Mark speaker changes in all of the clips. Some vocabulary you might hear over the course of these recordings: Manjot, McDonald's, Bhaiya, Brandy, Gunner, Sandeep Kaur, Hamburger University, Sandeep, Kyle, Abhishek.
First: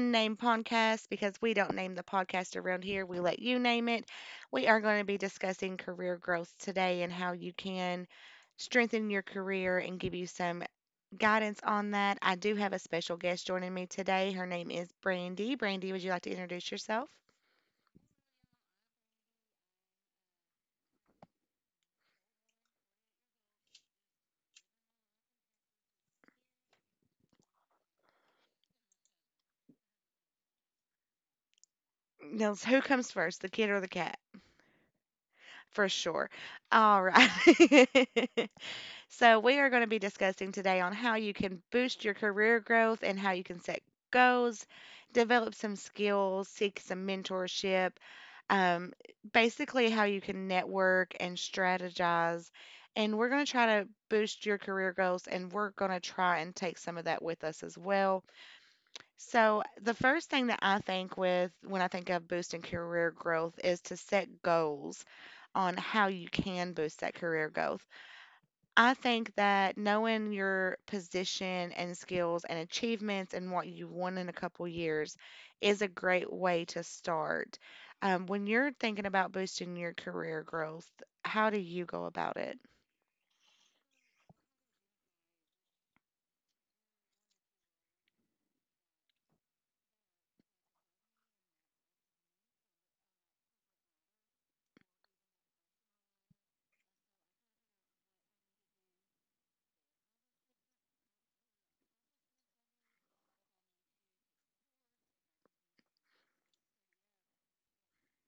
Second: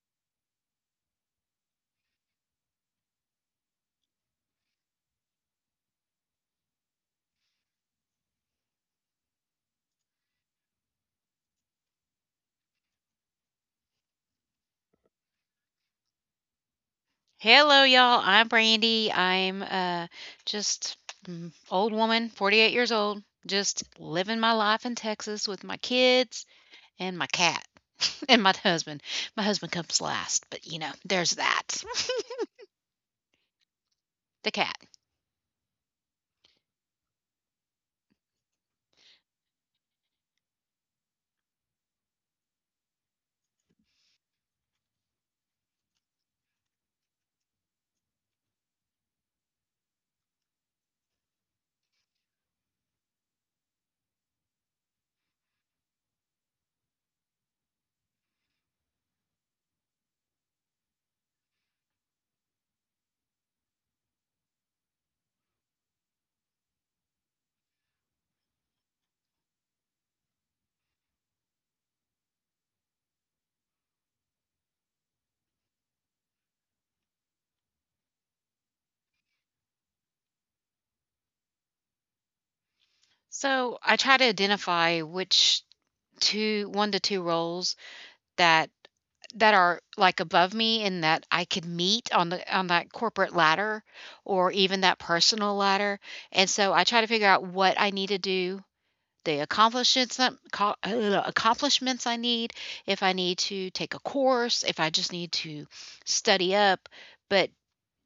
Speaker 1: Unnamed Podcast because we don't name the podcast around here. We let you name it. We are going to be discussing career growth today and how you can strengthen your career and give you some guidance on that. I do have a special guest joining me today. Her name is Brandy. Brandy, would you like to introduce yourself?
Speaker 2: Hello, y'all. I'm Brandy. I'm just old woman, 48 years old, just living my life in Texas with my kids and my cat and my husband. My husband comes last, but there's that.
Speaker 1: Now, who comes first, the kid or the cat?
Speaker 2: The cat.
Speaker 1: For sure. All right. So, we are going to be discussing today on how you can boost your career growth and how you can set goals, develop some skills, seek some mentorship, um, basically, how you can network and strategize. And we're going to try to boost your career goals, and we're going to try and take some of that with us as well. So, the first thing that I think with when I think of boosting career growth is to set goals on how you can boost that career growth. I think that knowing your position and skills and achievements and what you want in a couple years is a great way to start. When you're thinking about boosting your career growth, how do you go about it?
Speaker 2: So I try to identify which one to two roles that that are like above me and that I could meet on the on that corporate ladder or even that personal ladder. And so I try to figure out what I need to do the accomplishments I need, if I need to take a course, if I just need to study up, but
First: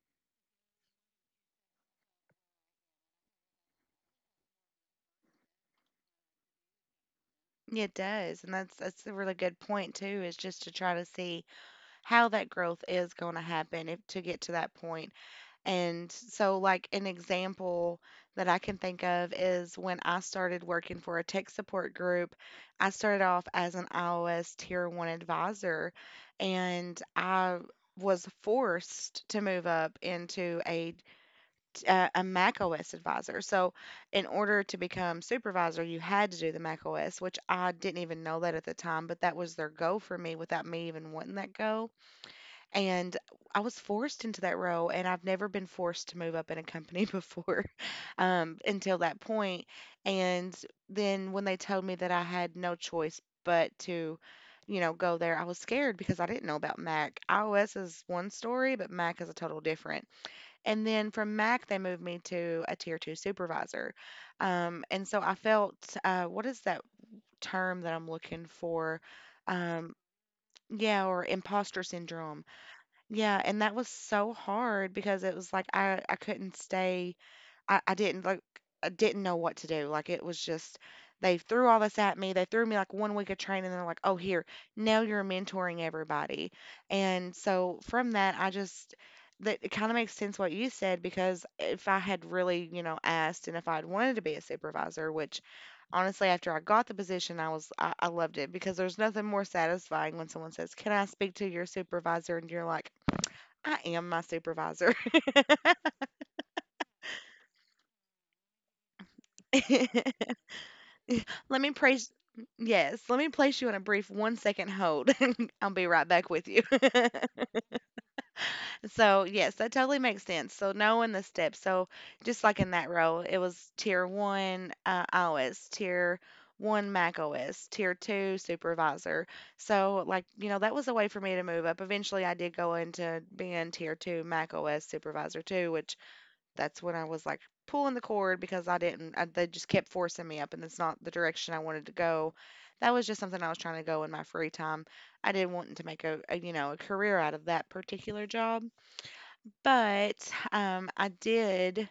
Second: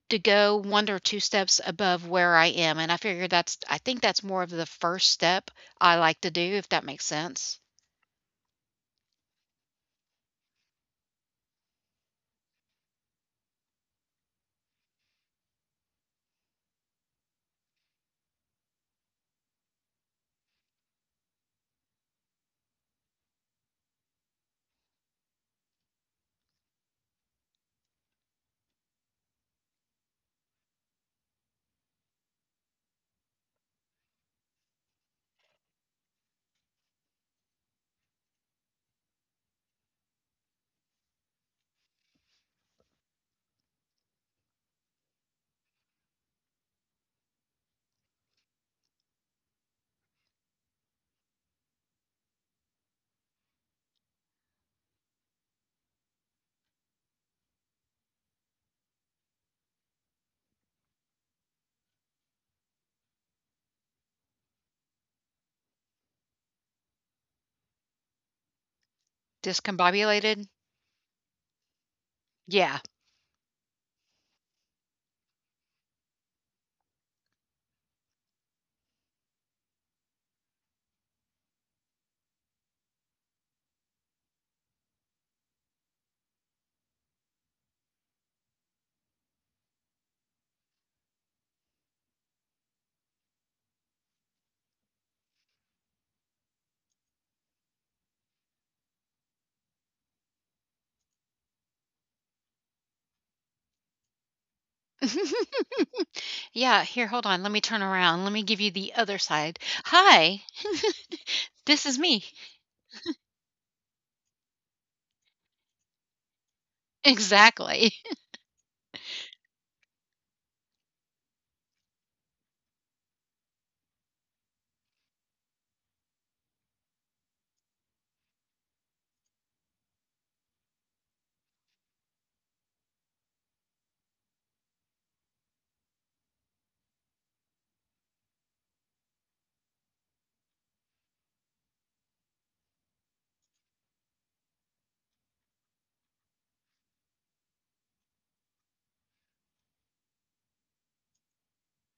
Speaker 2: to go one or two steps above where I am. And I figure that's I think that's more of the first step I like to do, if that makes sense.
Speaker 1: It does, and that's a really good point too, is just to try to see how that growth is going to happen if to get to that point. And so, like, an example that I can think of is when I started working for a tech support group, I started off as an iOS tier one advisor, and I was forced to move up into a Mac OS advisor. So, in order to become supervisor, you had to do the Mac OS, which I didn't even know that at the time, but that was their goal for me without me even wanting that goal. And I was forced into that role, and I've never been forced to move up in a company before until that point. And then when they told me that I had no choice but to, go there, I was scared because I didn't know about Mac. iOS is one story, but Mac is a total different. And then from Mac, they moved me to a tier two supervisor. And so I felt, what is that term that I'm looking for? Um,
Speaker 2: Discombobulated?
Speaker 1: yeah, or imposter syndrome.
Speaker 2: Yeah.
Speaker 1: Yeah, and that was so hard because it was like I couldn't stay. I I didn't like I didn't know what to do. Like it was just they threw all this at me. They threw me like one week of training and they're like, "Oh, here. Now you're mentoring everybody." And so from that, I just that it kind of makes sense what you said because if I had really, asked and if I'd wanted to be a supervisor, which honestly after I got the position, I loved it because there's nothing more satisfying when someone says, "Can I speak to your supervisor?" and you're like, I am my supervisor.
Speaker 2: Yeah, here, hold on. Let me turn around. Let me give you the other side.
Speaker 1: Let
Speaker 2: Hi,
Speaker 1: me
Speaker 2: this is
Speaker 1: praise
Speaker 2: me.
Speaker 1: Yes, let me place you on a brief one second hold. I'll be right back with you.
Speaker 2: Exactly.
Speaker 1: So, yes, that totally makes sense. So, knowing the steps. So, just like in that role, it was tier one iOS, tier one Mac OS, tier two supervisor. So, like, you know, that was a way for me to move up. Eventually, I did go into being tier two Mac OS supervisor too, which That's when I was, like, pulling the cord because I didn't I they just kept forcing me up, and that's not the direction I wanted to go. That was just something I was trying to go in my free time. I didn't want to make a career out of that particular job, but, I did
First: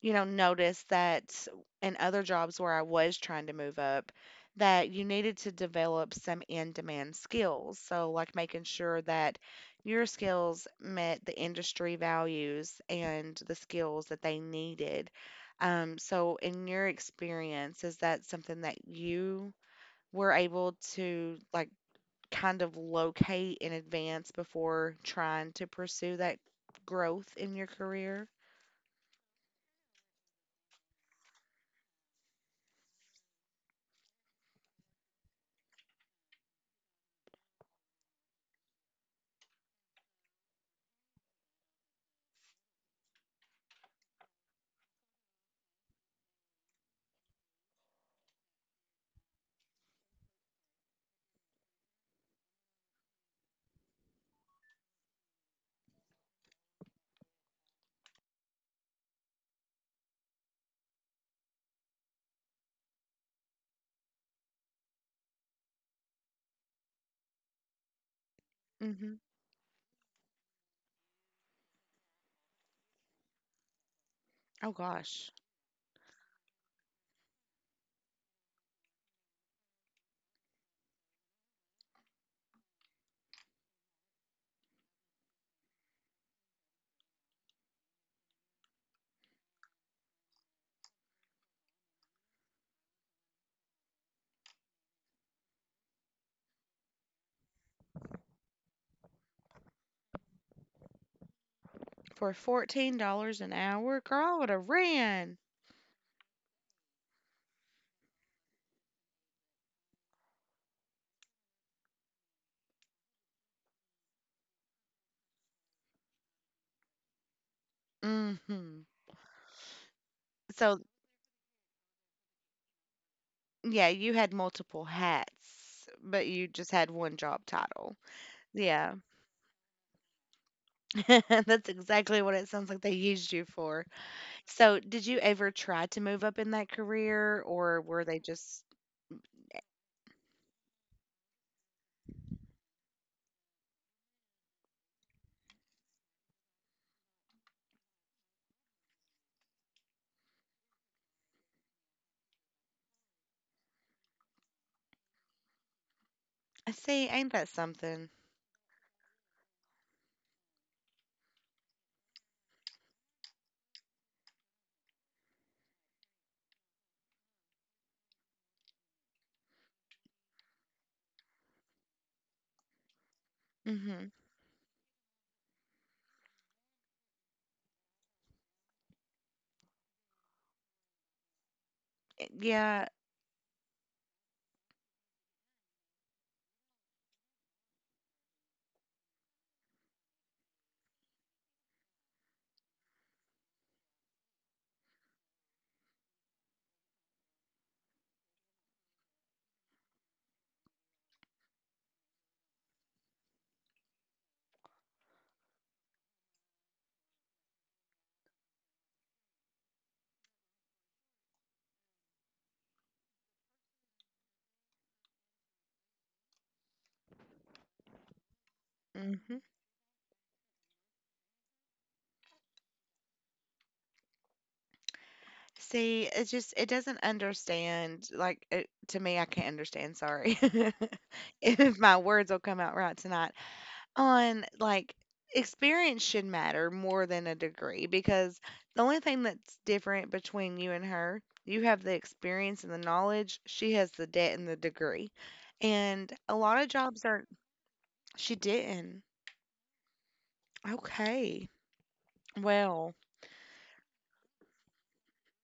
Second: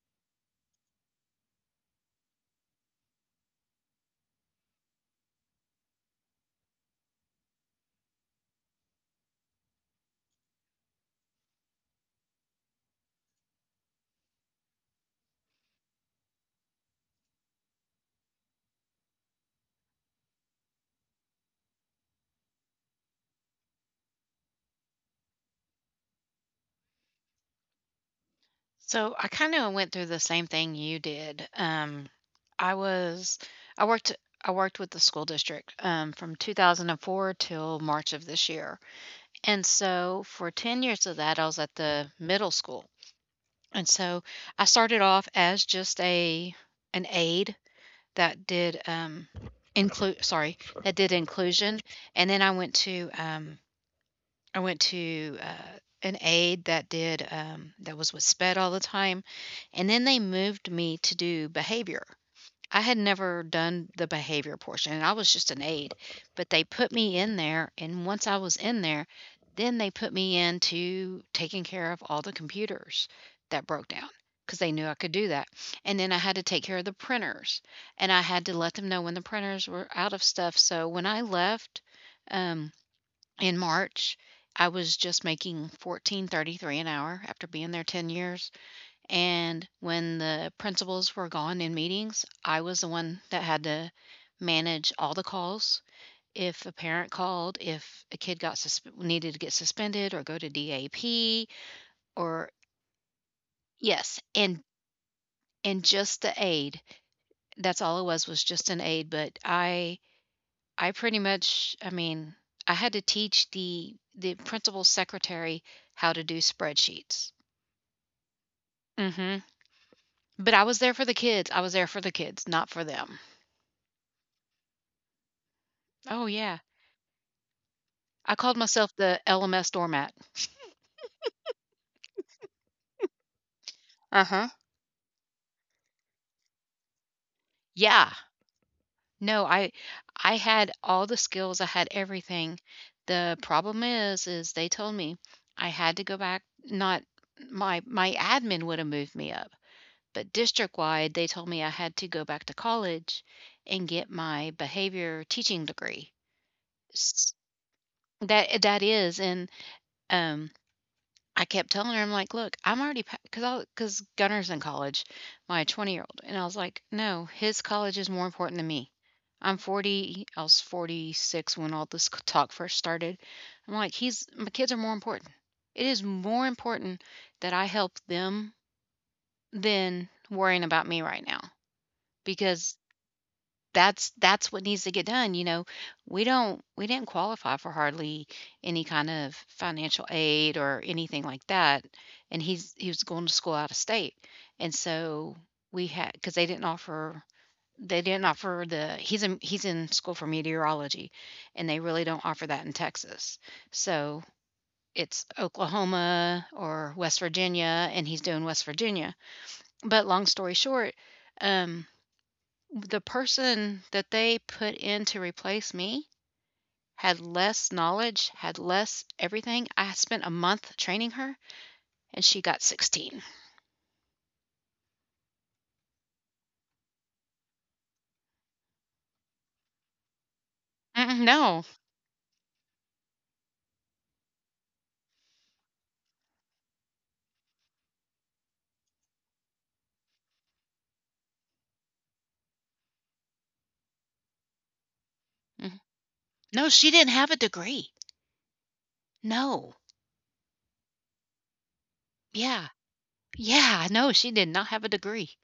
Speaker 1: you know, noticed that in other jobs where I was trying to move up, that you needed to develop some in-demand skills. So, like making sure that your skills met the industry values and the skills that they needed. So, in your experience, is that something that you were able to like kind of locate in advance before trying to pursue that growth in your career?
Speaker 2: So I kind of went through the same thing you did. I was I worked I worked with the school district from 2004 till March of this year, and so for 10 years of that I was at the middle school. And so I started off as just a an aide that did um, include sorry that did inclusion, and then I went to I went to, uh, an aide that was with sped all the time, and then they moved me to do behavior. I had never done the behavior portion, and I was just an aide, but they put me in there, and once I was in there,
Speaker 1: Hmm.
Speaker 2: then they put me into taking care of all the computers that broke down because
Speaker 1: Oh
Speaker 2: they knew I could do
Speaker 1: gosh.
Speaker 2: that. And then I had to take care of the printers, and I had to let them know when the printers were out of stuff. So when I left, um in March, I was just making 14.33 an hour after being there 10 years. And when the principals were gone in meetings, I was the one that had to manage all the calls. If a parent called, if a kid got needed to get suspended or go to DAP,
Speaker 1: For
Speaker 2: or
Speaker 1: $14 an hour?
Speaker 2: Yes,
Speaker 1: Girl, I would
Speaker 2: and
Speaker 1: have ran.
Speaker 2: and just the aid. That's all it was just an aid. But I pretty much, I mean, I had to teach the principal secretary how to do spreadsheets.
Speaker 1: Hmm.
Speaker 2: Mhm. But I was
Speaker 1: So,
Speaker 2: there for the kids. I was there for the kids, not for them.
Speaker 1: yeah, you had multiple hats,
Speaker 2: Oh,
Speaker 1: but you
Speaker 2: yeah.
Speaker 1: just had one job title.
Speaker 2: I called myself
Speaker 1: Yeah,
Speaker 2: the LMS doormat.
Speaker 1: that's exactly what it sounds like they used you for.
Speaker 2: Uh-huh.
Speaker 1: So, did you ever try to move up in that career, or were
Speaker 2: Yeah.
Speaker 1: they just.
Speaker 2: No, I had all the skills. I had everything. The problem is they told me I had to go back. Not my admin would have moved me up, but district wide, they told me I had to go back to college and get my behavior teaching degree.
Speaker 1: I see,
Speaker 2: S
Speaker 1: ain't that something?
Speaker 2: That is, um, I kept telling her, I'm like, "Look, I'm already pa," 'cause I am already pabecause because Gunner's in college, my 20-year-old, and I was like, "No, his college is more important than me." I'm 40, I was 46 when all this c talk first started. I'm like,
Speaker 1: Hmm.
Speaker 2: "He's my kids are more important. It is more important that I help them than worrying about me right now." Because
Speaker 1: Yeah.
Speaker 2: That's what needs to get done, you know? We didn't qualify for hardly any kind of financial aid or anything like that, and he was going to school out of state. And so we had because they didn't offer the he's in school for meteorology, and they really don't offer that in Texas. So, it's Oklahoma or West Virginia, and he's doing West Virginia. But long story short, um the person that they put in to replace me had less knowledge, had less
Speaker 1: Hmm.
Speaker 2: everything. I spent a month training her, and she got 16.
Speaker 1: See, it doesn't understand, like, to me I can't understand, sorry.
Speaker 2: Mm, no.
Speaker 1: If my words will come out right tonight. On like experience should matter more than a degree because the only thing that's different between you and her, you have the experience and the knowledge, she has the debt and the degree.
Speaker 2: Mm.
Speaker 1: And a lot of
Speaker 2: No, she
Speaker 1: jobs
Speaker 2: didn't
Speaker 1: are
Speaker 2: have a degree.
Speaker 1: she didn't.
Speaker 2: No.
Speaker 1: Okay.
Speaker 2: Yeah.
Speaker 1: Well,
Speaker 2: Yeah, no, she did not have a degree.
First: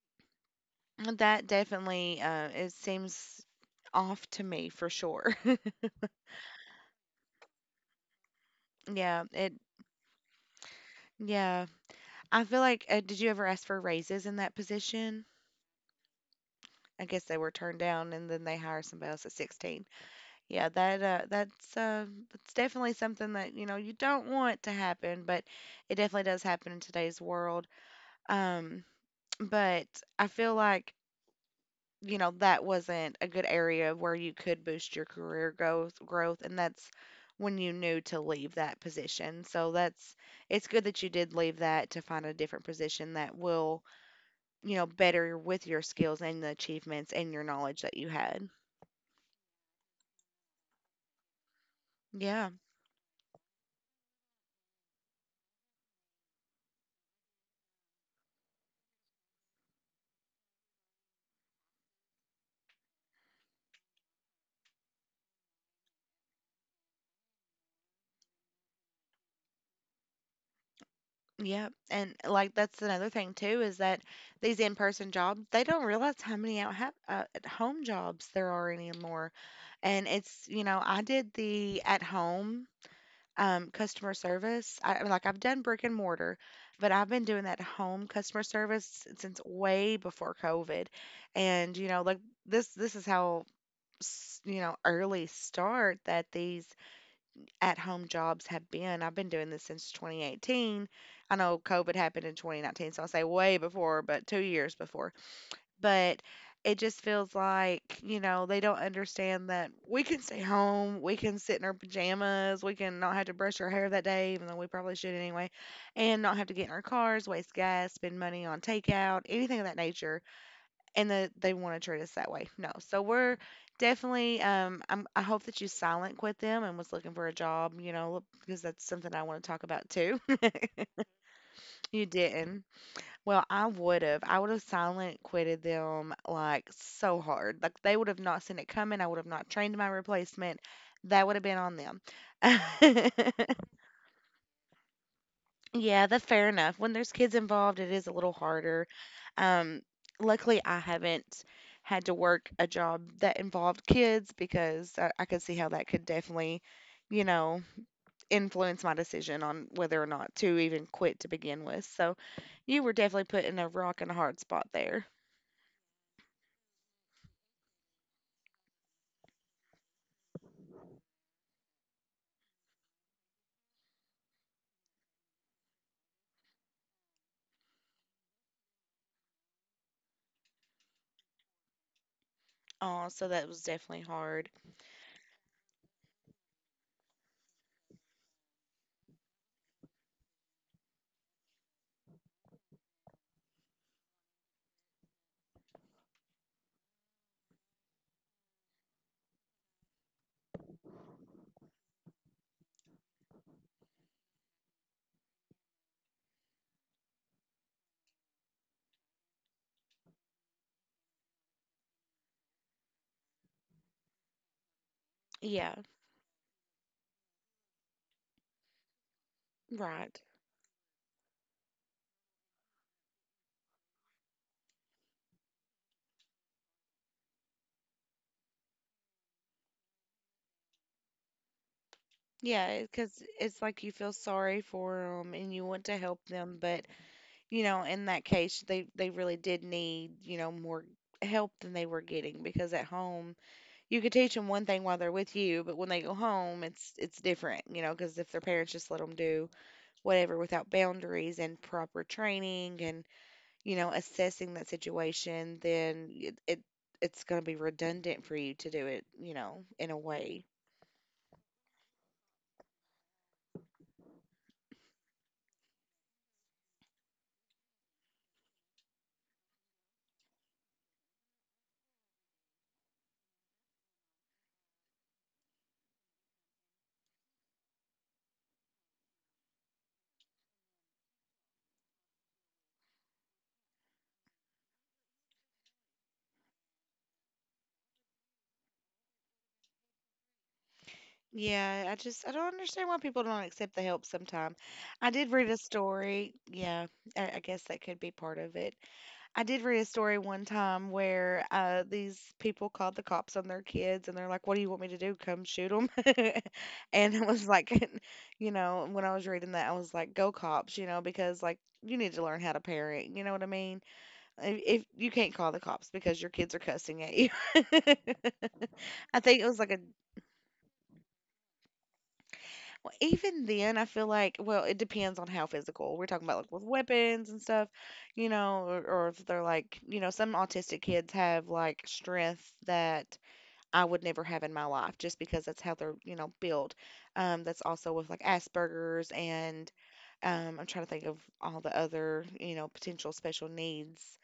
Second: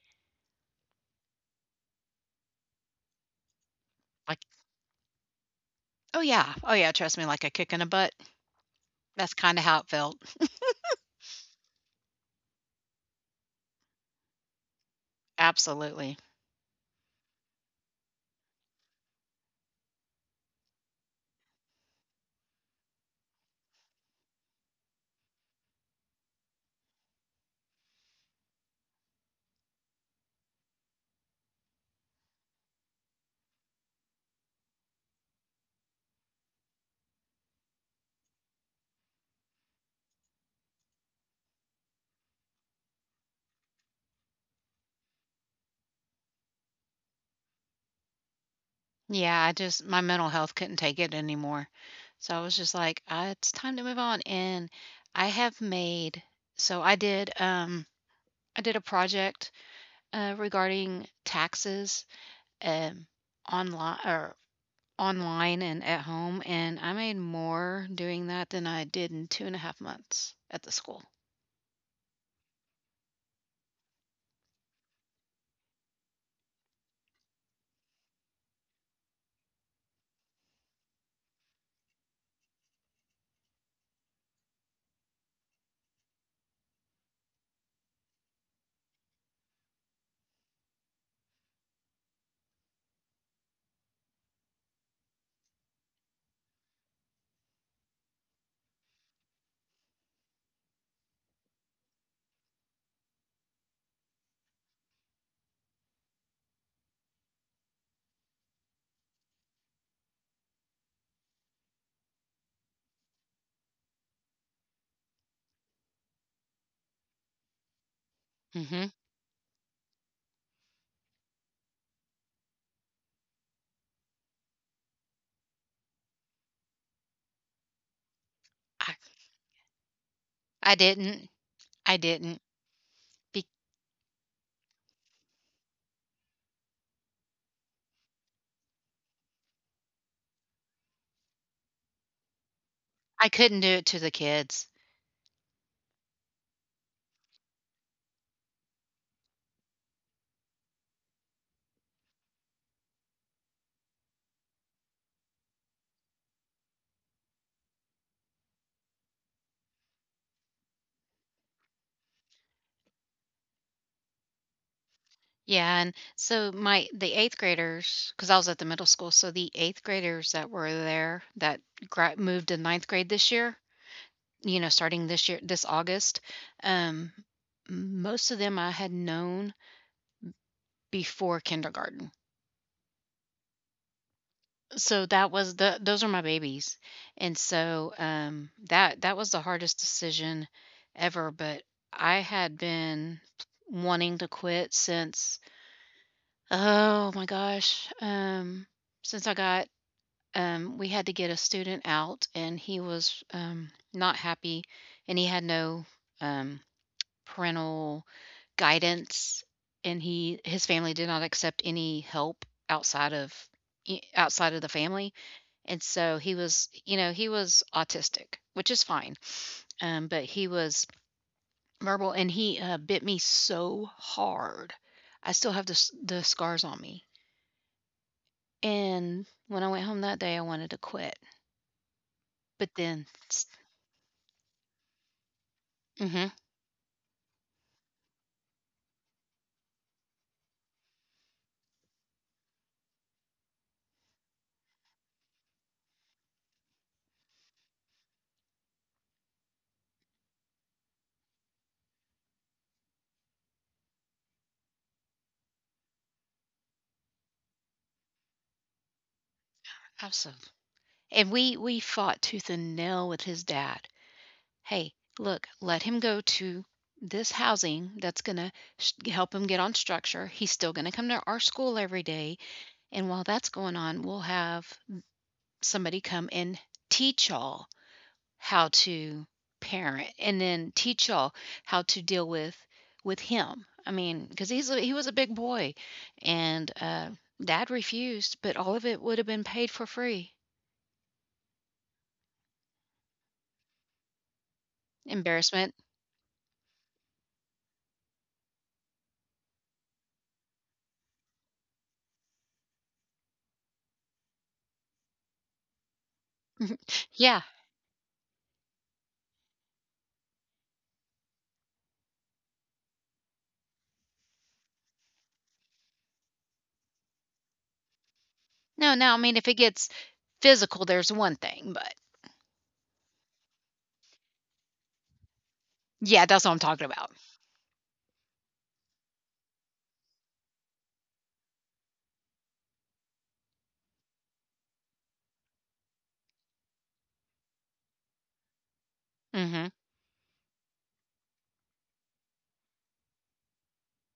Speaker 1: that definitely it seems off
Speaker 2: Like,
Speaker 1: to me for sure.
Speaker 2: oh yeah. Oh yeah, trust me, like a kick in the butt.
Speaker 1: Yeah,
Speaker 2: That's
Speaker 1: it
Speaker 2: kind of how it felt.
Speaker 1: yeah. I feel like did you ever ask for raises in that position?
Speaker 2: Absolutely.
Speaker 1: I guess they were turned down and then they hire somebody else at 16. Yeah, that's definitely something that you don't want to happen, but it definitely does happen in today's world. Um, but I feel like that wasn't a good area where you could boost your career growth, and that's when you knew to leave that position. So that's it's good that you did leave that to find a different position that will better with your skills and the achievements and your knowledge that you had.
Speaker 2: Yeah, I just, my mental health couldn't take it anymore. So I
Speaker 1: Yeah.
Speaker 2: was just like, it's time to move on. And I have made so I did a project regarding taxes um online or online and at home, and I made more doing that than I did in 2.5 months at the school.
Speaker 1: Yeah, and like that's another thing too is that these in-person jobs, they don't realize how many out ha at home jobs there are anymore. And I did the at home customer service. I mean, like I've done brick and mortar, but I've been doing that home customer service since way before COVID. And like this is how early start that these at home jobs have been. I've been doing this since 2018. I know COVID happened in 2019, so I'll say way before, but 2 years before. But it just feels like, they don't understand that we can stay home, we can sit in our pajamas, we can not have to brush our hair that day, even though we probably should anyway, and not have to get in our cars, waste gas, spend money on
Speaker 2: hmm
Speaker 1: takeout, anything of that nature and they want to treat us that way. No. So I hope that you silent quit them and was looking for a job, because that's
Speaker 2: I
Speaker 1: something I want to talk about too.
Speaker 2: I didn't. I
Speaker 1: You
Speaker 2: didn't.
Speaker 1: didn't. Well,
Speaker 2: Be-
Speaker 1: I would have. I would have silent quitted them like so hard. Like they would have not seen it coming. I would have not trained my replacement. That would have been on them.
Speaker 2: I couldn't do it to the kids.
Speaker 1: Yeah, that's fair enough. When there's kids involved, it is a little harder. Um, luckily, I haven't had to work a job that involved kids because I could see how that could definitely, you know, influence my decision on whether or not to even quit to begin with. So you were definitely put in a rock and a hard spot there.
Speaker 2: Yeah, and so my the 8th graders, because I was at the middle school, so the 8th graders that were there that gra moved to ninth grade this year, you know, starting this year, this August, um, most of them I had known before kindergarten.
Speaker 1: Oh, so that was definitely hard.
Speaker 2: So that was the those are my babies. And so, that was the hardest decision ever, but I had been wanting to quit since, oh my gosh, since I got we had to get a student out, and he was not happy, and he had no um, parental guidance, and he his family did not accept any help outside of the family.
Speaker 1: Yeah,
Speaker 2: And so he was autistic, which is fine,
Speaker 1: right.
Speaker 2: but he was verbal, and he bit me so hard. I still have the scars on me, and when I went home that day, I wanted to quit, but
Speaker 1: Yeah,
Speaker 2: then.
Speaker 1: because it's like you feel sorry for them and you want to help them, but in that case, they really did need, more help than they were getting because at home you could teach them one thing while they're with you, but when they go home, it's different, because if their parents just let them do whatever without boundaries and proper training and assessing that situation, then it's going to be redundant for you to do it, in a
Speaker 2: Awesome.
Speaker 1: way.
Speaker 2: And we fought tooth and nail with his dad. Hey, look, let him go to this housing that's going to help him get on structure. He's still going to come to our school every day, and while that's going on, we'll have somebody come and teach y'all how to parent and then teach y'all how to deal with him. I mean, because he was a big boy, and dad refused, but all of it would have been paid for free.
Speaker 1: Yeah, I don't understand why people don't accept the help sometimes. I did read a
Speaker 2: Embarrassment.
Speaker 1: story. Yeah, I guess that could be part of it. I did read a story one time where these people called the cops on their kids, and they're like, "What do you want me to do? Come shoot them?" And it
Speaker 2: Yeah.
Speaker 1: was like, when I was reading that, I was like, "Go cops!" Because like you need to learn how to parent. You know what I mean? If you can't call the cops because your kids are cussing at you,
Speaker 2: No, no, I
Speaker 1: I
Speaker 2: mean,
Speaker 1: think it
Speaker 2: if it
Speaker 1: was like a
Speaker 2: gets physical, there's one thing, but
Speaker 1: Well, even then, I feel like, well, it depends on how physical. We're talking
Speaker 2: yeah,
Speaker 1: about
Speaker 2: that's
Speaker 1: like
Speaker 2: what
Speaker 1: with
Speaker 2: I'm talking about.
Speaker 1: weapons and stuff, you know, or if they're like, you know, some autistic kids have like strength that I would never have in my life just because that's how they're, you know, built. That's also with like Asperger's and
Speaker 2: Mhm.
Speaker 1: I'm trying to think of all the other, you know, potential special needs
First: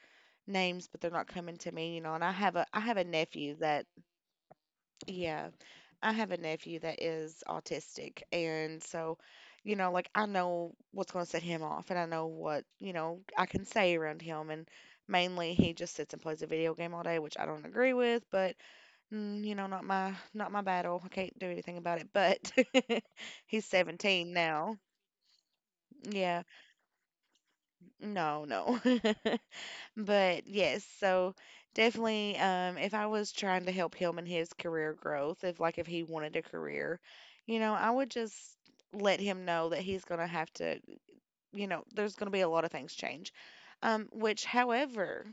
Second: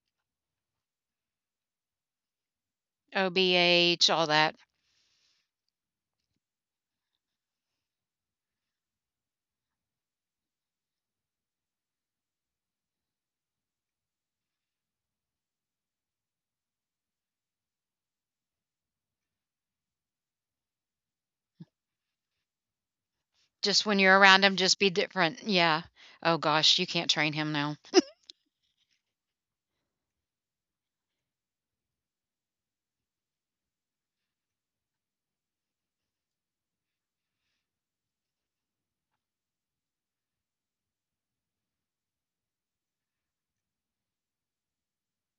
Speaker 1: names, but they're not coming to me, you know, and I have a nephew
Speaker 2: OBH, all that.
Speaker 1: yeah. I have a nephew that is autistic. And so, you know, like I know what's going to set him off and I know what, you know, I can say around him. And mainly he just sits and plays a video game all day, which I don't agree with, but you know, not my battle. I can't do anything about it. But he's
Speaker 2: Just when you're
Speaker 1: 17
Speaker 2: around him, just
Speaker 1: now.
Speaker 2: be different. Yeah. Oh
Speaker 1: Yeah.
Speaker 2: gosh, you can't train him now.
Speaker 1: No, no. But yes, so definitely, if I was trying to help him in his career growth, if like if he wanted a career, you know, I would just let him know that he's gonna have to, you know, there's gonna be a lot of things change. Um, which, however,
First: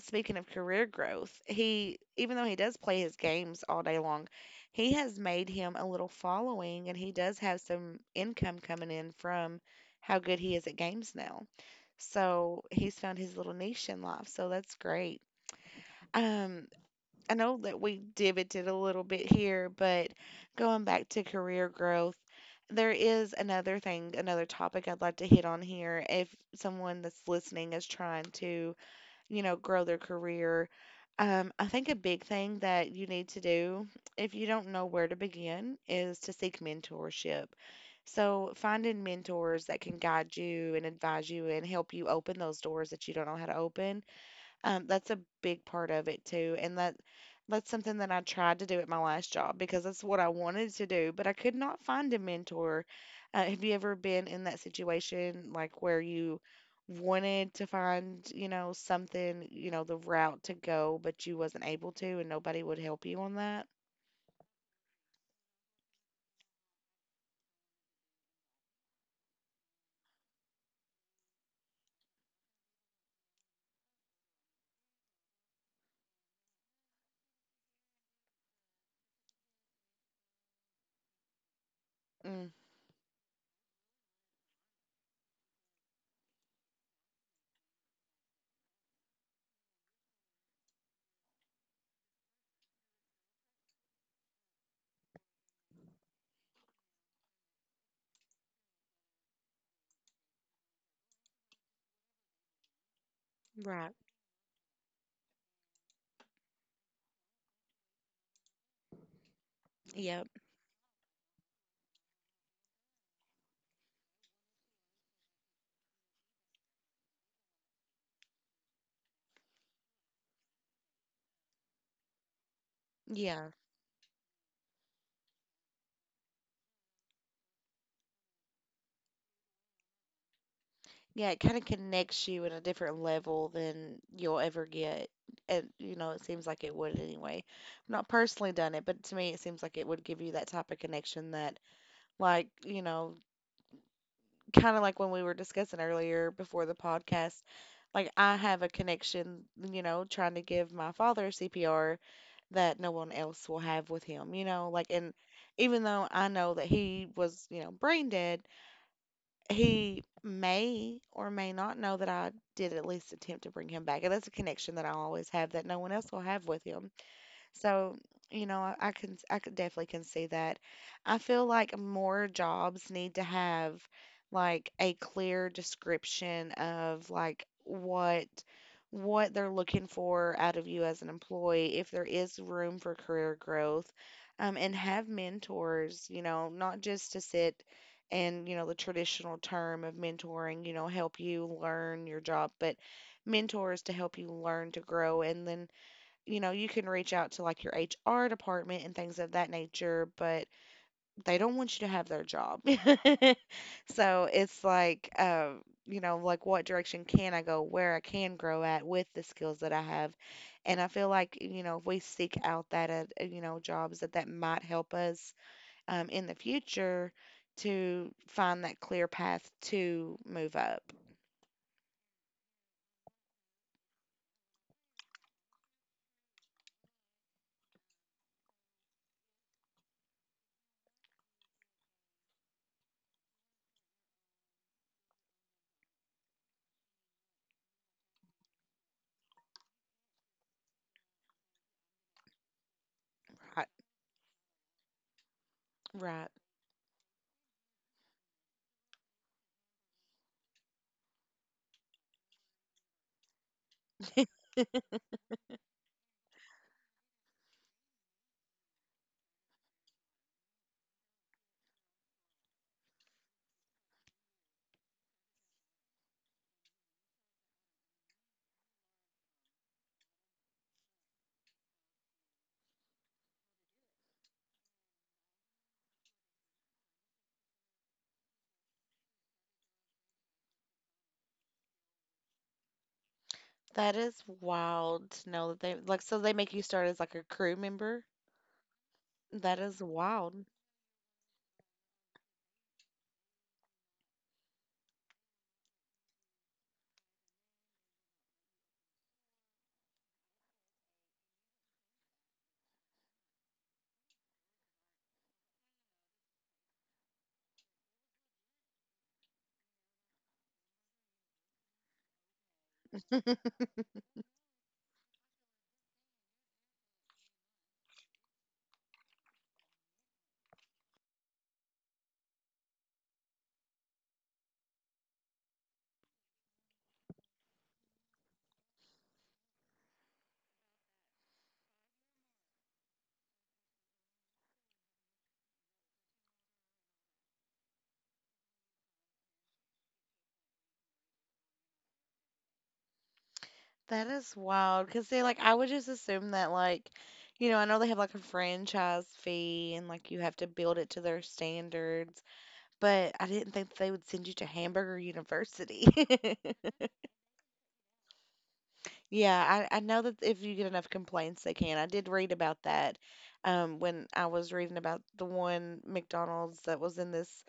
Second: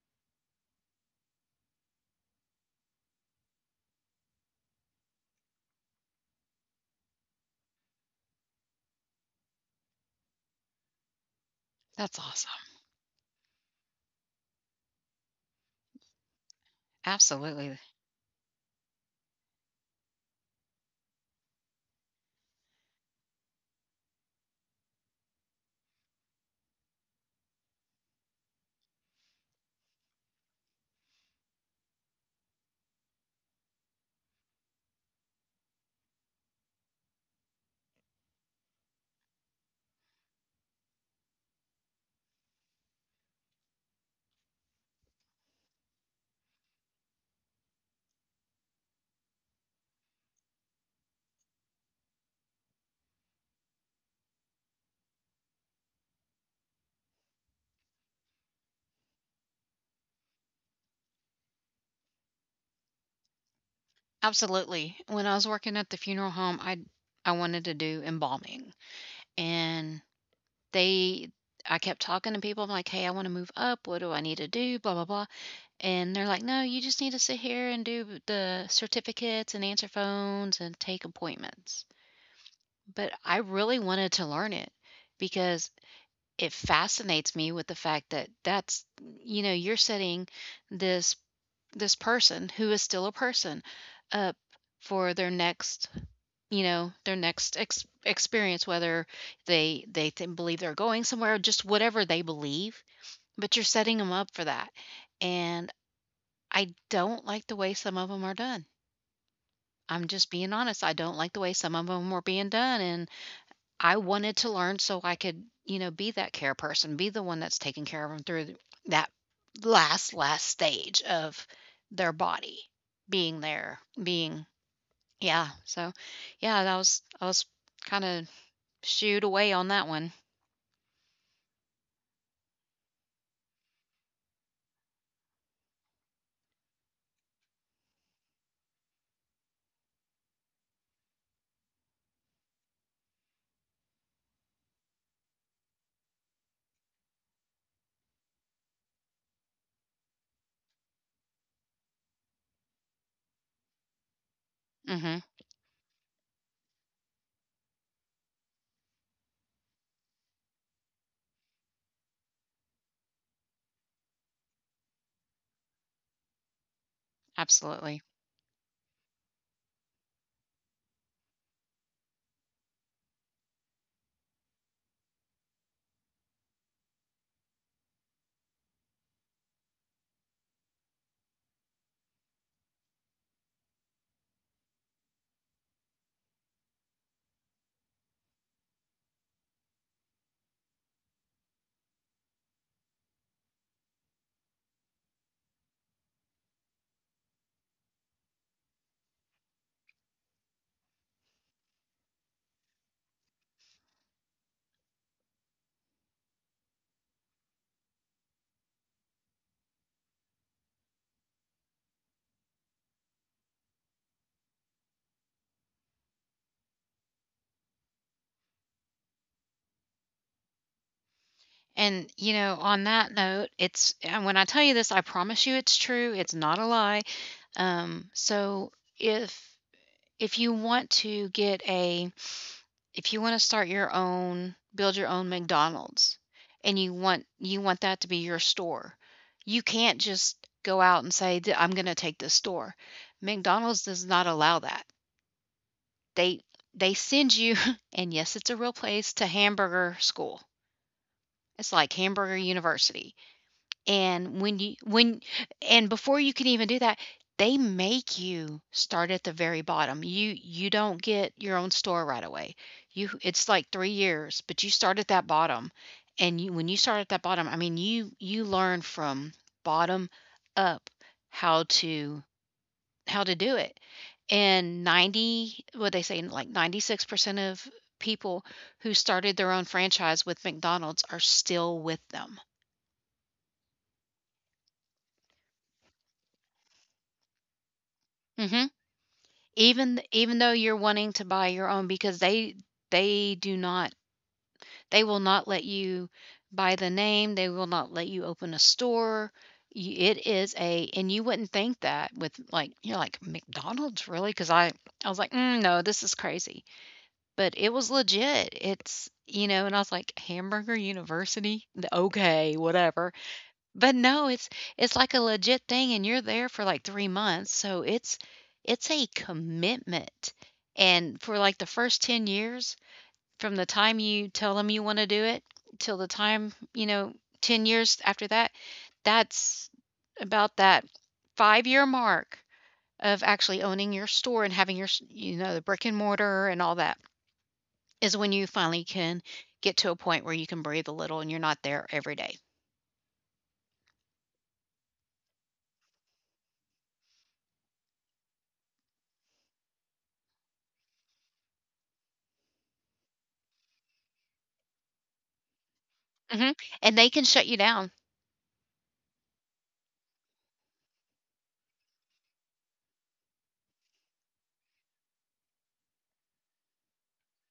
Speaker 1: Speaking of career growth, he, even though he does play his games all day long, he has made him a little following and he does have some income coming in from how good he is at games now.
Speaker 2: That's awesome.
Speaker 1: So he's found his little niche in life. So that's great. Um, I know
Speaker 2: Absolutely.
Speaker 1: that we divoted a little bit here, but going back to career growth, there is another thing, another topic I'd like to hit on here if someone that's listening is trying to you know, grow their career. I think a big thing that you need to do if you don't know where to begin is to seek mentorship. So, finding mentors that can guide you and advise you and help you open those doors that you don't know how to open that's a big part of it too, and that's something that I tried to do at my last job because that's what I wanted to do, but I could not find a mentor. Have you ever been in that situation like where you wanted to find, you know, something, you know, the route to go, but you wasn't able to, and nobody would help you on that?
Speaker 2: Absolutely. When I was working at the funeral home, I wanted to do embalming. And they I kept talking to people. I'm like, hey, I want to move up. What do I need to do? Blah, blah, blah. And they're like, no, you just need to sit here and do the certificates and answer phones and take appointments.
Speaker 1: Mm,
Speaker 2: But I really wanted to learn it because it fascinates me with the fact that that's, you're setting this this person who is still a person up for their next experience, whether they believe they're going somewhere or just whatever they believe, but you're
Speaker 1: right.
Speaker 2: setting them up for that. And I don't like the way some of them are done. I'm just
Speaker 1: Yep.
Speaker 2: being honest. I don't like the way some of them are being done, and I wanted to learn so I could, be that care person, be the one that's taking care of them through that last stage of their body being
Speaker 1: Yeah.
Speaker 2: there, being yeah. So, yeah, that was I was kind of shooed away on that one.
Speaker 1: Yeah, it kind of connects you in a different level than you'll ever get. And, you know, it seems like it would anyway. I've not personally done it, but to me, it seems like it would give you that type of connection that, like, you know, kind of like when we were discussing earlier before the podcast, like, I have a connection, you know, trying to give my father CPR that no one else will have with him, you know, like, and
Speaker 2: Mhm.
Speaker 1: even though I know that he was, you know, brain dead, he may or may not know that I did at least attempt to bring him back. And that's a connection that I always have that no one else will have with him. So,
Speaker 2: Absolutely.
Speaker 1: you know, I could definitely can see that. I feel like more jobs need to have like a clear description of like what they're looking for out of you as an employee, if there is room for career growth, and have mentors, you know, not just to sit and, you know, the traditional term of mentoring, you know, help you learn your job, but mentors to help you learn to grow and then you know, you can reach out to like your HR department and things of that nature, but they don't want you to have their job. So it's like, you know, like what direction can I go, where I can grow at with the skills that I have. And I feel like, you know, if we seek out that, you know, jobs that might help us in the future to find that clear path to move up.
Speaker 2: And you know, on that note, it's and when I tell you this, I promise you it's true. It's not a lie. So if if you want to start your own, build your own McDonald's, and you want that to be your store. You can't just go out and say, I'm going to take this store."
Speaker 1: Right.
Speaker 2: McDonald's does not allow that.
Speaker 1: Right.
Speaker 2: They they send you and yes, it's a real place, to hamburger school. It's like hamburger university. And when you when and before you can even do that, they make you start at the very bottom. You don't get your own store right away. You It's like 3 years, but you start at that bottom. And you when you start at that bottom, I mean, you learn from bottom up how to how to do it. And 90 what they say, like, 96% of people who started their own franchise with McDonald's are still with them.
Speaker 1: That is wild to know that they like so they make you start as like a crew member.
Speaker 2: Mhm.
Speaker 1: That is
Speaker 2: Even
Speaker 1: wild.
Speaker 2: though you're wanting to buy your own, because they do not they will not let you buy the name, they will not let you open a store. You, it is a and you wouldn't think that with like you're like McDonald's, really? Because I was like no, this is crazy, but it was legit. It's you know, and I was like Hamburger University, okay, whatever. But no, it's like a legit thing, and you're there for like 3 months, so it's a commitment. And for like the first 10 years, from the time you tell them you wanna do it till the time, you know, 10 years after that, that's about that 5-year mark of actually owning your store and having your, s you know, the brick and mortar and all that, is when you finally can get to a point where you can breathe a little and you're not there every day.
Speaker 1: That is wild. Because, see, like, I would just assume that, like, you know, I know they have like a franchise fee and like you have to build it to their standards, but I didn't think they would send you to Hamburger University.
Speaker 2: Mhm. And they can shut you down.
Speaker 1: Yeah, I know that if you get enough complaints, they can. I did read about that when I was reading about the one McDonald's that was in this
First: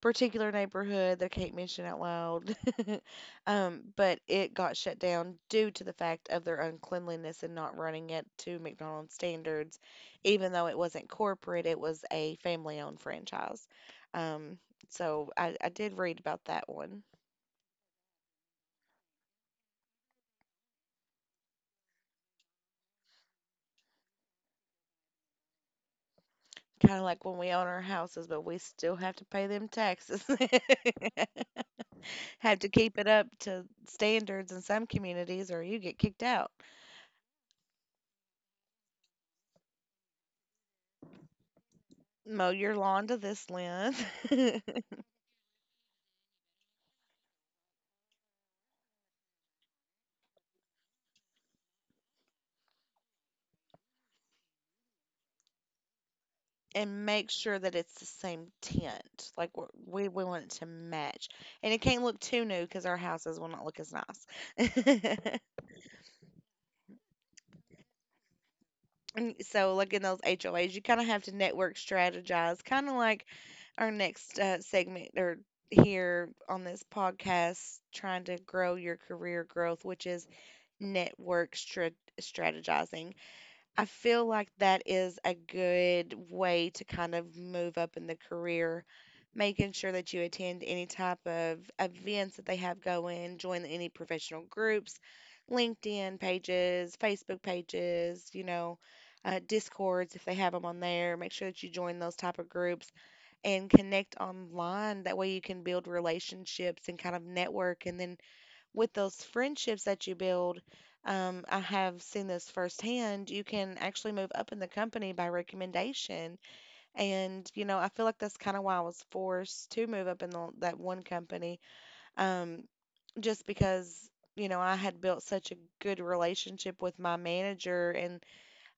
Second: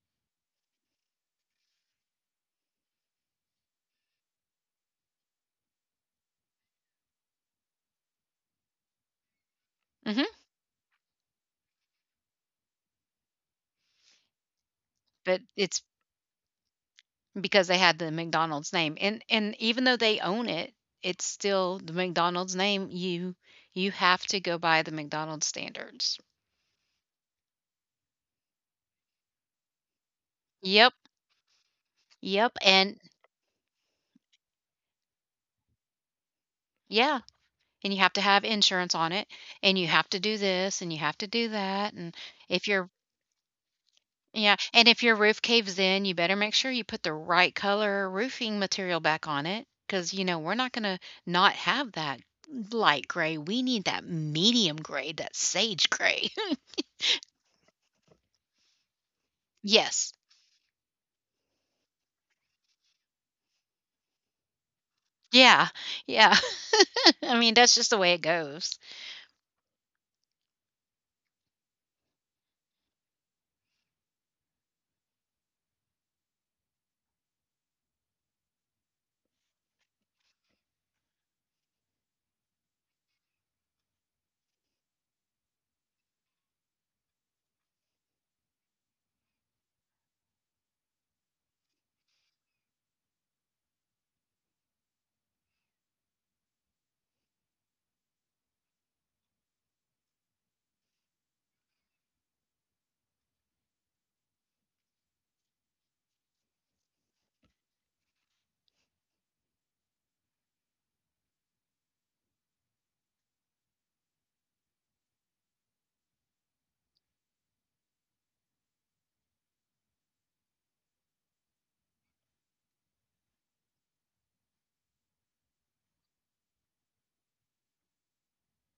Speaker 1: particular neighborhood that I can't mention out loud. But it got shut down due to the fact of their uncleanliness and not running it to McDonald's standards,
Speaker 2: Mhm.
Speaker 1: even though it wasn't corporate, it was a family owned franchise. Um, so
Speaker 2: But
Speaker 1: I
Speaker 2: it's
Speaker 1: did read about that one.
Speaker 2: because they had the McDonald's name. And even though they own it, it's still the McDonald's name. You have to go by the McDonald's standards.
Speaker 1: Kind of like when we own our houses, but we still have to pay them taxes.
Speaker 2: Yep. Yep.
Speaker 1: Have to keep
Speaker 2: And
Speaker 1: it up to standards in some communities, or you get kicked out
Speaker 2: yeah, and you have to have insurance on it, and you have to do this and you have to do that, and
Speaker 1: mow
Speaker 2: if
Speaker 1: your
Speaker 2: your
Speaker 1: lawn to this length.
Speaker 2: yeah, and if your roof caves in, you better make sure you put the right color roofing material back on it, cuz you know, we're not going to not have that light gray. We need that medium gray, that sage gray.
Speaker 1: And make sure that it's the same tint. Like
Speaker 2: Yes.
Speaker 1: we want it to match, and it can't look too new because our houses will not look as nice.
Speaker 2: Yeah. Yeah. I mean, that's just the way it goes.
Speaker 1: And so, like in those HOAs, you kind of have to network strategize, kind of like our next segment or here on this podcast, trying to grow your career growth, which is network strat- strategizing. I feel like that is a good way to kind of move up in the career making sure that you attend any type of events that they have going, join any professional groups, LinkedIn pages, Facebook pages, you know, Discords if they have them on there. Make sure that you join those type of groups and connect online. That way you can build relationships and kind of network. And then with those friendships that you build, I have seen this firsthand. You can actually move up in the company by recommendation and, you know, I feel like that's kind of why I was forced to move up in that one company, um, just because, you know, I had built such a good relationship with my manager. And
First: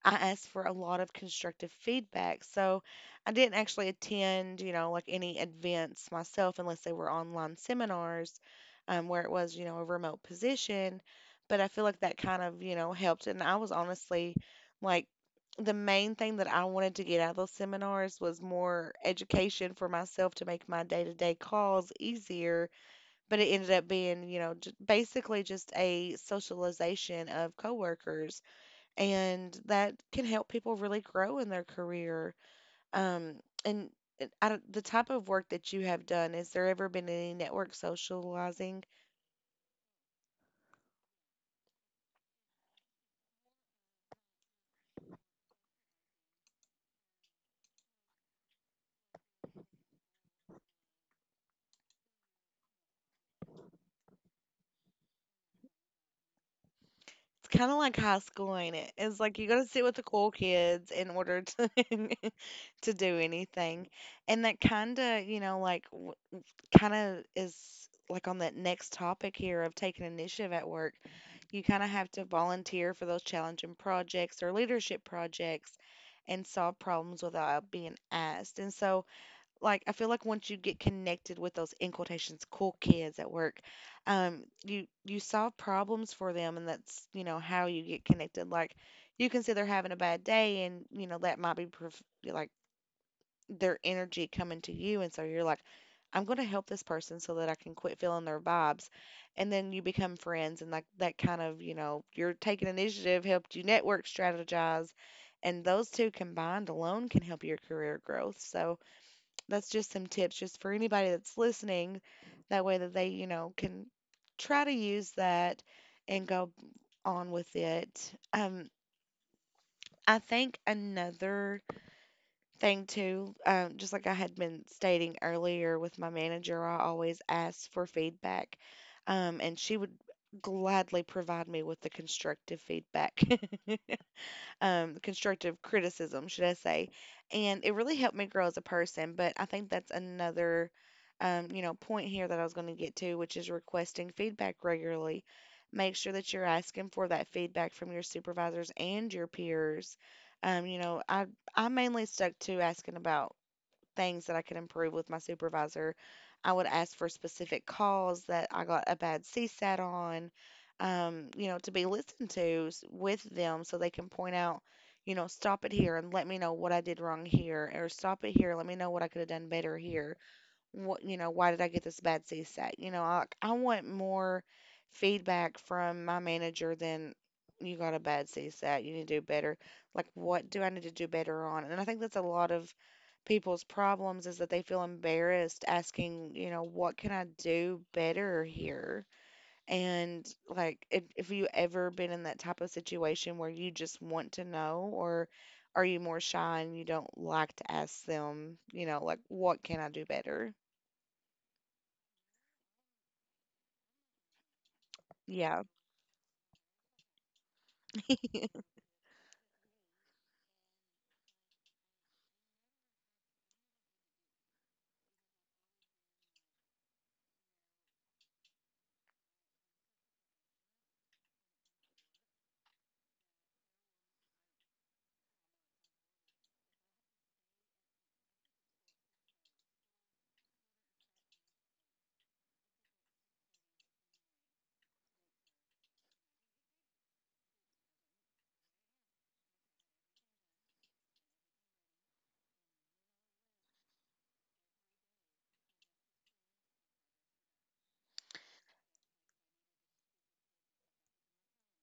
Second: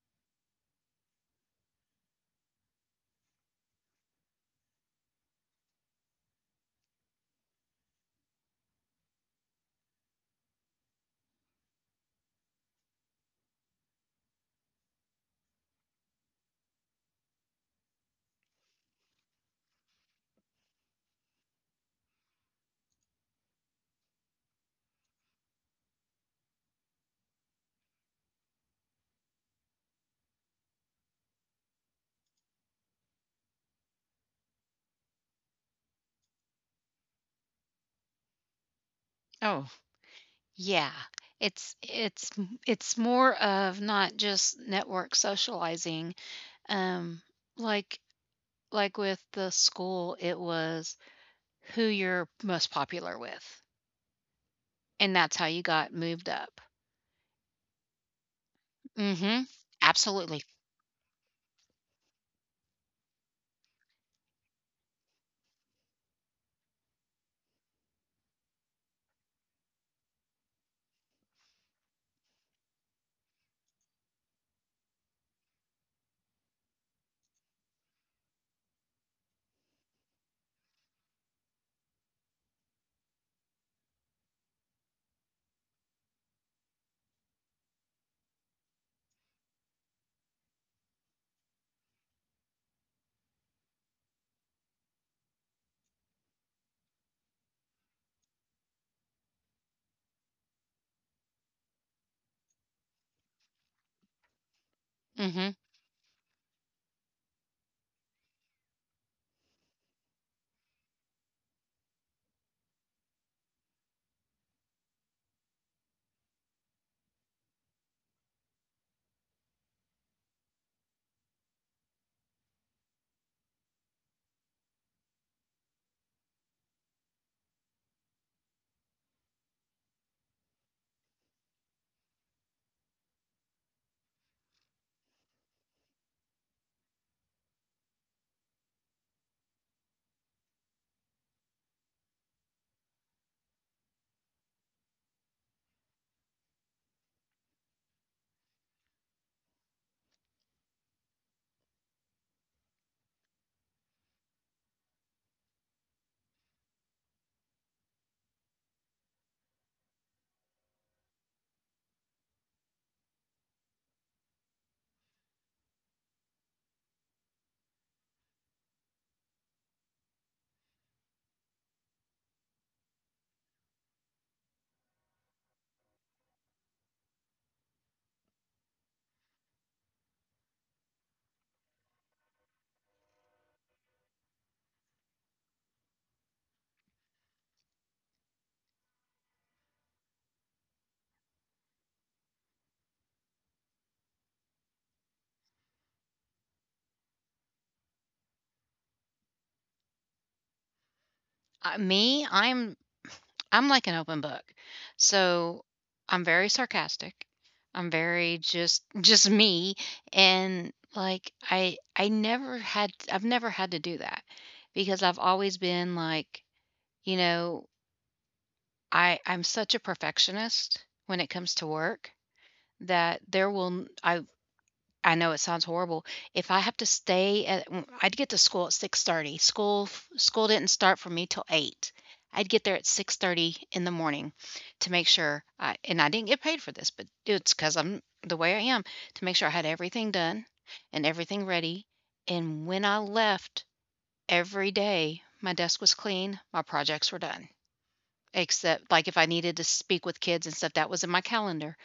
Speaker 1: I asked for a lot of constructive feedback. So I didn't actually attend, you know, like any events myself unless they were online seminars where it was, you know, a remote position. But I feel like that kind of, you know, helped. And I was honestly like, the main thing that I wanted to get out of those seminars was more education for myself to make my day to day calls easier. But it ended up being, you know, basically just a socialization of coworkers and that can help people really grow in their career. Um, and and I don't- the type of work that you have done, has there ever been any network socializing?
Speaker 2: Oh, yeah. It's it's more of not just network socializing. Um like like with the school, it was who you're most popular with. And that's how you got moved up.
Speaker 1: It's kind of like high school, ain't it? It's like
Speaker 2: Mhm.
Speaker 1: you got to sit with the cool
Speaker 2: Absolutely.
Speaker 1: kids in order to to do anything, and that kind of you know like kinda is like on that next topic here of taking initiative at work. You kind of have to volunteer for those challenging projects or leadership projects and solve problems without being asked. And so, like, I feel like once you get connected with those in quotations cool kids at work, you solve problems for them, and that's you know how you get connected. Like, you can see they're having a bad day, and you know that might be their energy coming to you. And so you're like, I'm going to help this person so that I can quit feeling their vibes. And then you become friends and like that kind of, you know, you're taking initiative, helped you network, strategize.
Speaker 2: Mhm.
Speaker 1: And those two combined alone can help your career growth. So that's just some tips just for anybody that's listening. That way that they, you know, can try to use that and go on with it. I think another thing too. Just like I had been stating earlier with my manager, I always ask for feedback, and she would gladly provide me with the constructive feedback. Constructive criticism, should I say. And it really helped me grow as a person. But I think that's another, you know, point here that I was going to get to, which is requesting feedback regularly. Make sure that you're asking for that feedback from your supervisors and your peers. You know, I mainly stuck to asking about things that I could improve with my supervisor. I would ask for specific calls that I got a bad C CSAT on, you know, to be listened to with them so they can point out, you know, stop it here and let me know what I did wrong here, or stop it here, let me know what I could have done better here, what you know why did I get this bad C csec, you know I want more feedback from my manager than you got a bad C csec you need to do better, like what do I need to do better on, and I think that's a lot of people's problems is that they feel embarrassed asking you know what can I do better here. And like if you ever been in that type of situation where you just want to know, or are you more shy and you don't like to ask them, you know, like what can I do better?
Speaker 2: Me, I'm like an open book.
Speaker 1: Yeah.
Speaker 2: So I'm very sarcastic. I'm very just just me, and like I've never had to do that, because I've always been like, you know, I'm such a perfectionist when it comes to work that there will n- I know it sounds horrible. If I have to stay at I I'd get to school at 6:30. School didn't start for me till 8. I'd get there at 6:30 in the morning to make sure I and I didn't get paid for this, but it's because 'cause I'm the way I am, to make sure I had everything done and everything ready, and when I left every day, my desk was clean, my projects were done, except, like, if I needed to speak with kids and stuff, that was in my calendar,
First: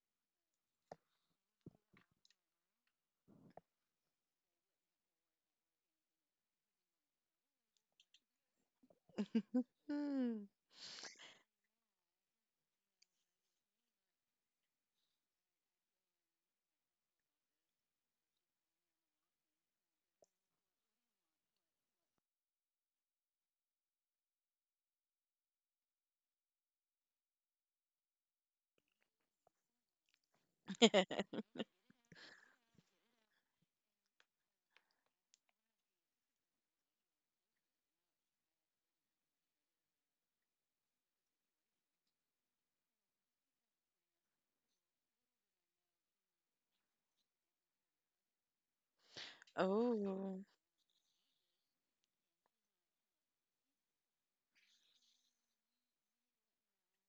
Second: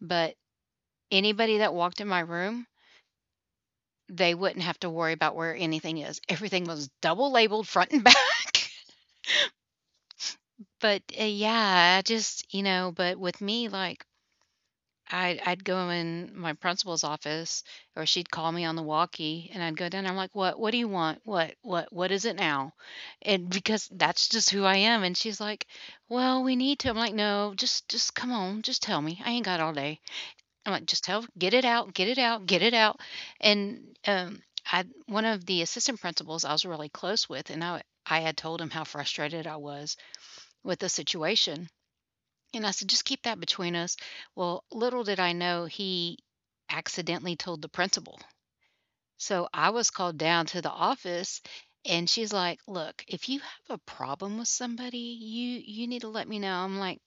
Speaker 2: but anybody that walked in my room, they wouldn't have to worry about where anything is. Everything was double labeled front and back.
Speaker 1: Hmm.
Speaker 2: But, yeah, I just you know, but with me, like, I'd go in my principal's office, or she'd call me on the walkie and I'd go down there, I'm like, "What do you want? What is it now?" And because that's just who I am, and she's like, "Well, we need to." I'm like, "No, just come on, just tell me. I ain't got all day." I'm like, "Just tell get it out, get it out, get it out." And, I one of the assistant principals I was really close with, and I had told him how frustrated I was with the situation, and I said, "Just keep that between us." Well, little did I know he accidentally told the principal. So, I was called
Speaker 1: Oh,
Speaker 2: down to the office, and she's like, "Look, if you have a problem with somebody, you need to let me know." I'm like,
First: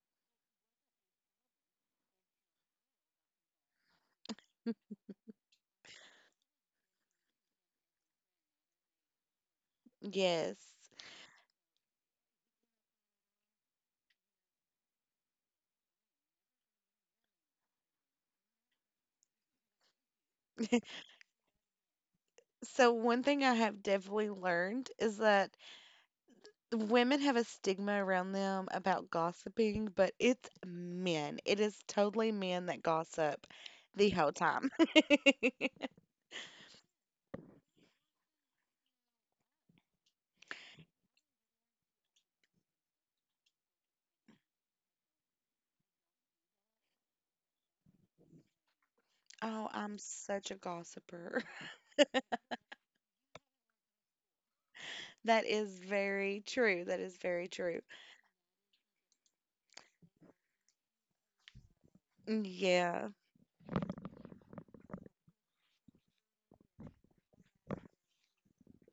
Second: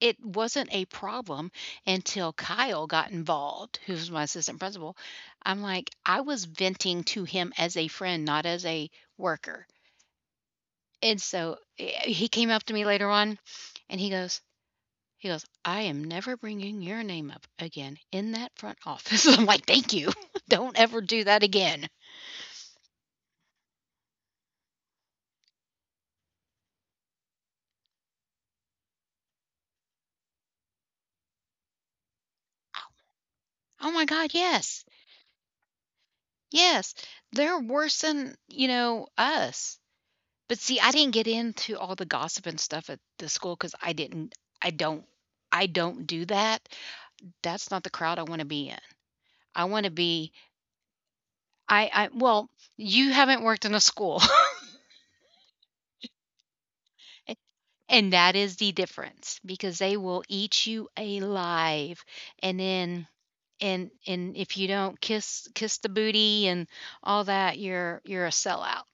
Speaker 2: it wasn't a problem until Kyle got involved, who's my assistant principal. I'm like, I was venting to him as a friend, not as a worker.
Speaker 1: yes.
Speaker 2: And so he came up to me later on and he goes, I am never bringing your name up again in that front office. I'm like, thank you. Don't ever do that again.
Speaker 1: So, one thing I have definitely learned is that the women have a stigma around them about gossiping, but it's men. It is totally men that gossip
Speaker 2: Oh my
Speaker 1: the whole
Speaker 2: God.
Speaker 1: time.
Speaker 2: Yes. Yes. They're worse than, you know, us. But see, I didn't get into all the gossip and stuff at the school because I don't I don't do that. That's not the crowd I wanna be in. I
Speaker 1: Oh,
Speaker 2: wanna
Speaker 1: I'm
Speaker 2: be
Speaker 1: such a gossiper.
Speaker 2: I well, you haven't worked in a school.
Speaker 1: That is very true. That is very true.
Speaker 2: And that is the difference, because they will eat you alive, and then
Speaker 1: Yeah.
Speaker 2: and if you don't kiss the booty and all that, you're a sellout.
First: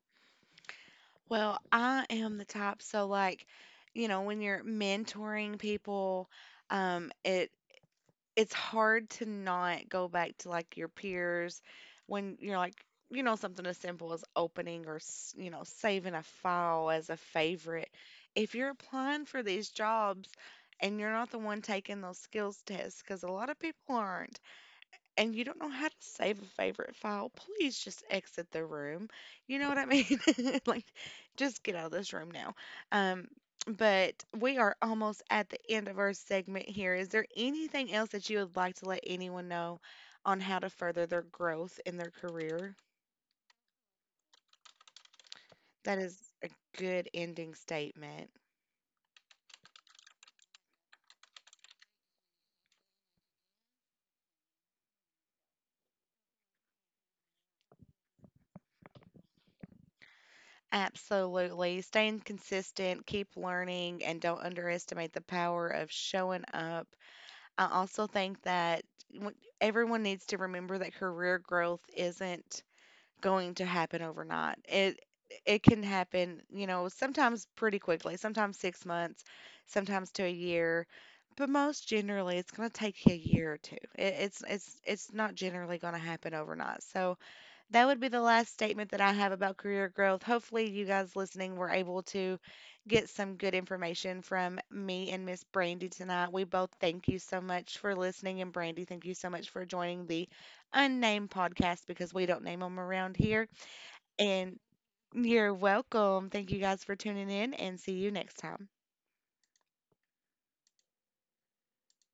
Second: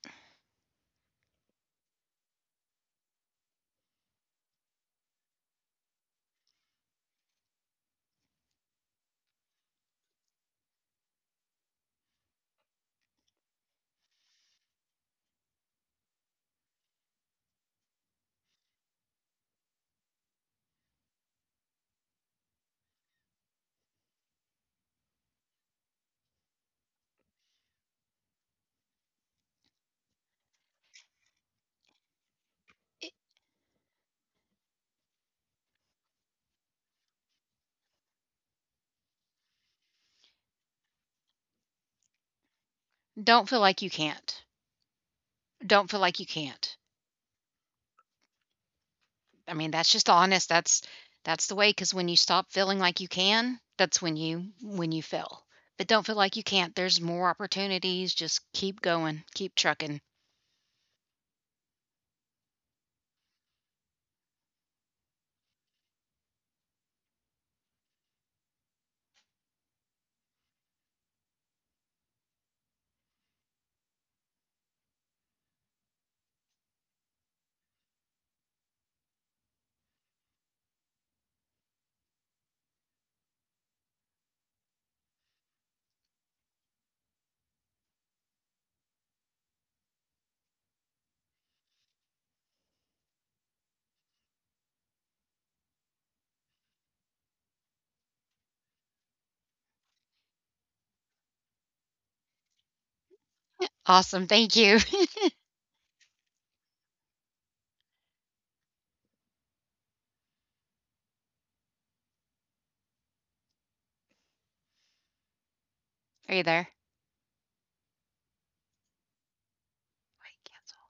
Speaker 1: Well, I am the type, so like, you know, when you're mentoring people, um, it it's hard to not go back to like your peers when you're like you know something as simple as opening or you know saving a file as a favorite if you're applying for these jobs and you're not the one taking those skills tests because a lot of people aren't and you don't know how to save a favorite file, please just exit the room. You know what I mean? Like, just get out of this room now. Um, but we are almost at the end of our segment here. Is there anything else that you would like to let anyone know on how to further their growth in their career?
Speaker 2: Don't feel like you can't. Don't
Speaker 1: That
Speaker 2: feel
Speaker 1: is
Speaker 2: like you
Speaker 1: a
Speaker 2: can't.
Speaker 1: good ending statement.
Speaker 2: I mean, that's just honest. That's the way. Because when you stop feeling like you can, that's when you fail. But don't feel like you can't. There's more opportunities. Just keep going. Keep trucking.
Speaker 1: Absolutely. Staying consistent, keep learning, and don't underestimate the power of showing up. I also think that everyone needs to remember that career growth isn't going to happen overnight. It can happen, you know, sometimes pretty quickly, sometimes 6 months, sometimes to a year, but most generally it's going to take you a year or two. It, it's not generally going to happen overnight. So, that would be the last statement that I have about career growth. Hopefully, you guys listening were able to get some good information from me and Miss Brandy tonight. We both thank you so much for listening, and Brandy, thank you so much for joining the unnamed podcast because we don't name them around here.
Speaker 2: Awesome. Thank
Speaker 1: And
Speaker 2: you.
Speaker 1: you're welcome. Thank you guys for tuning in, and see you next time.
Speaker 2: Are you there? Wait, yeah.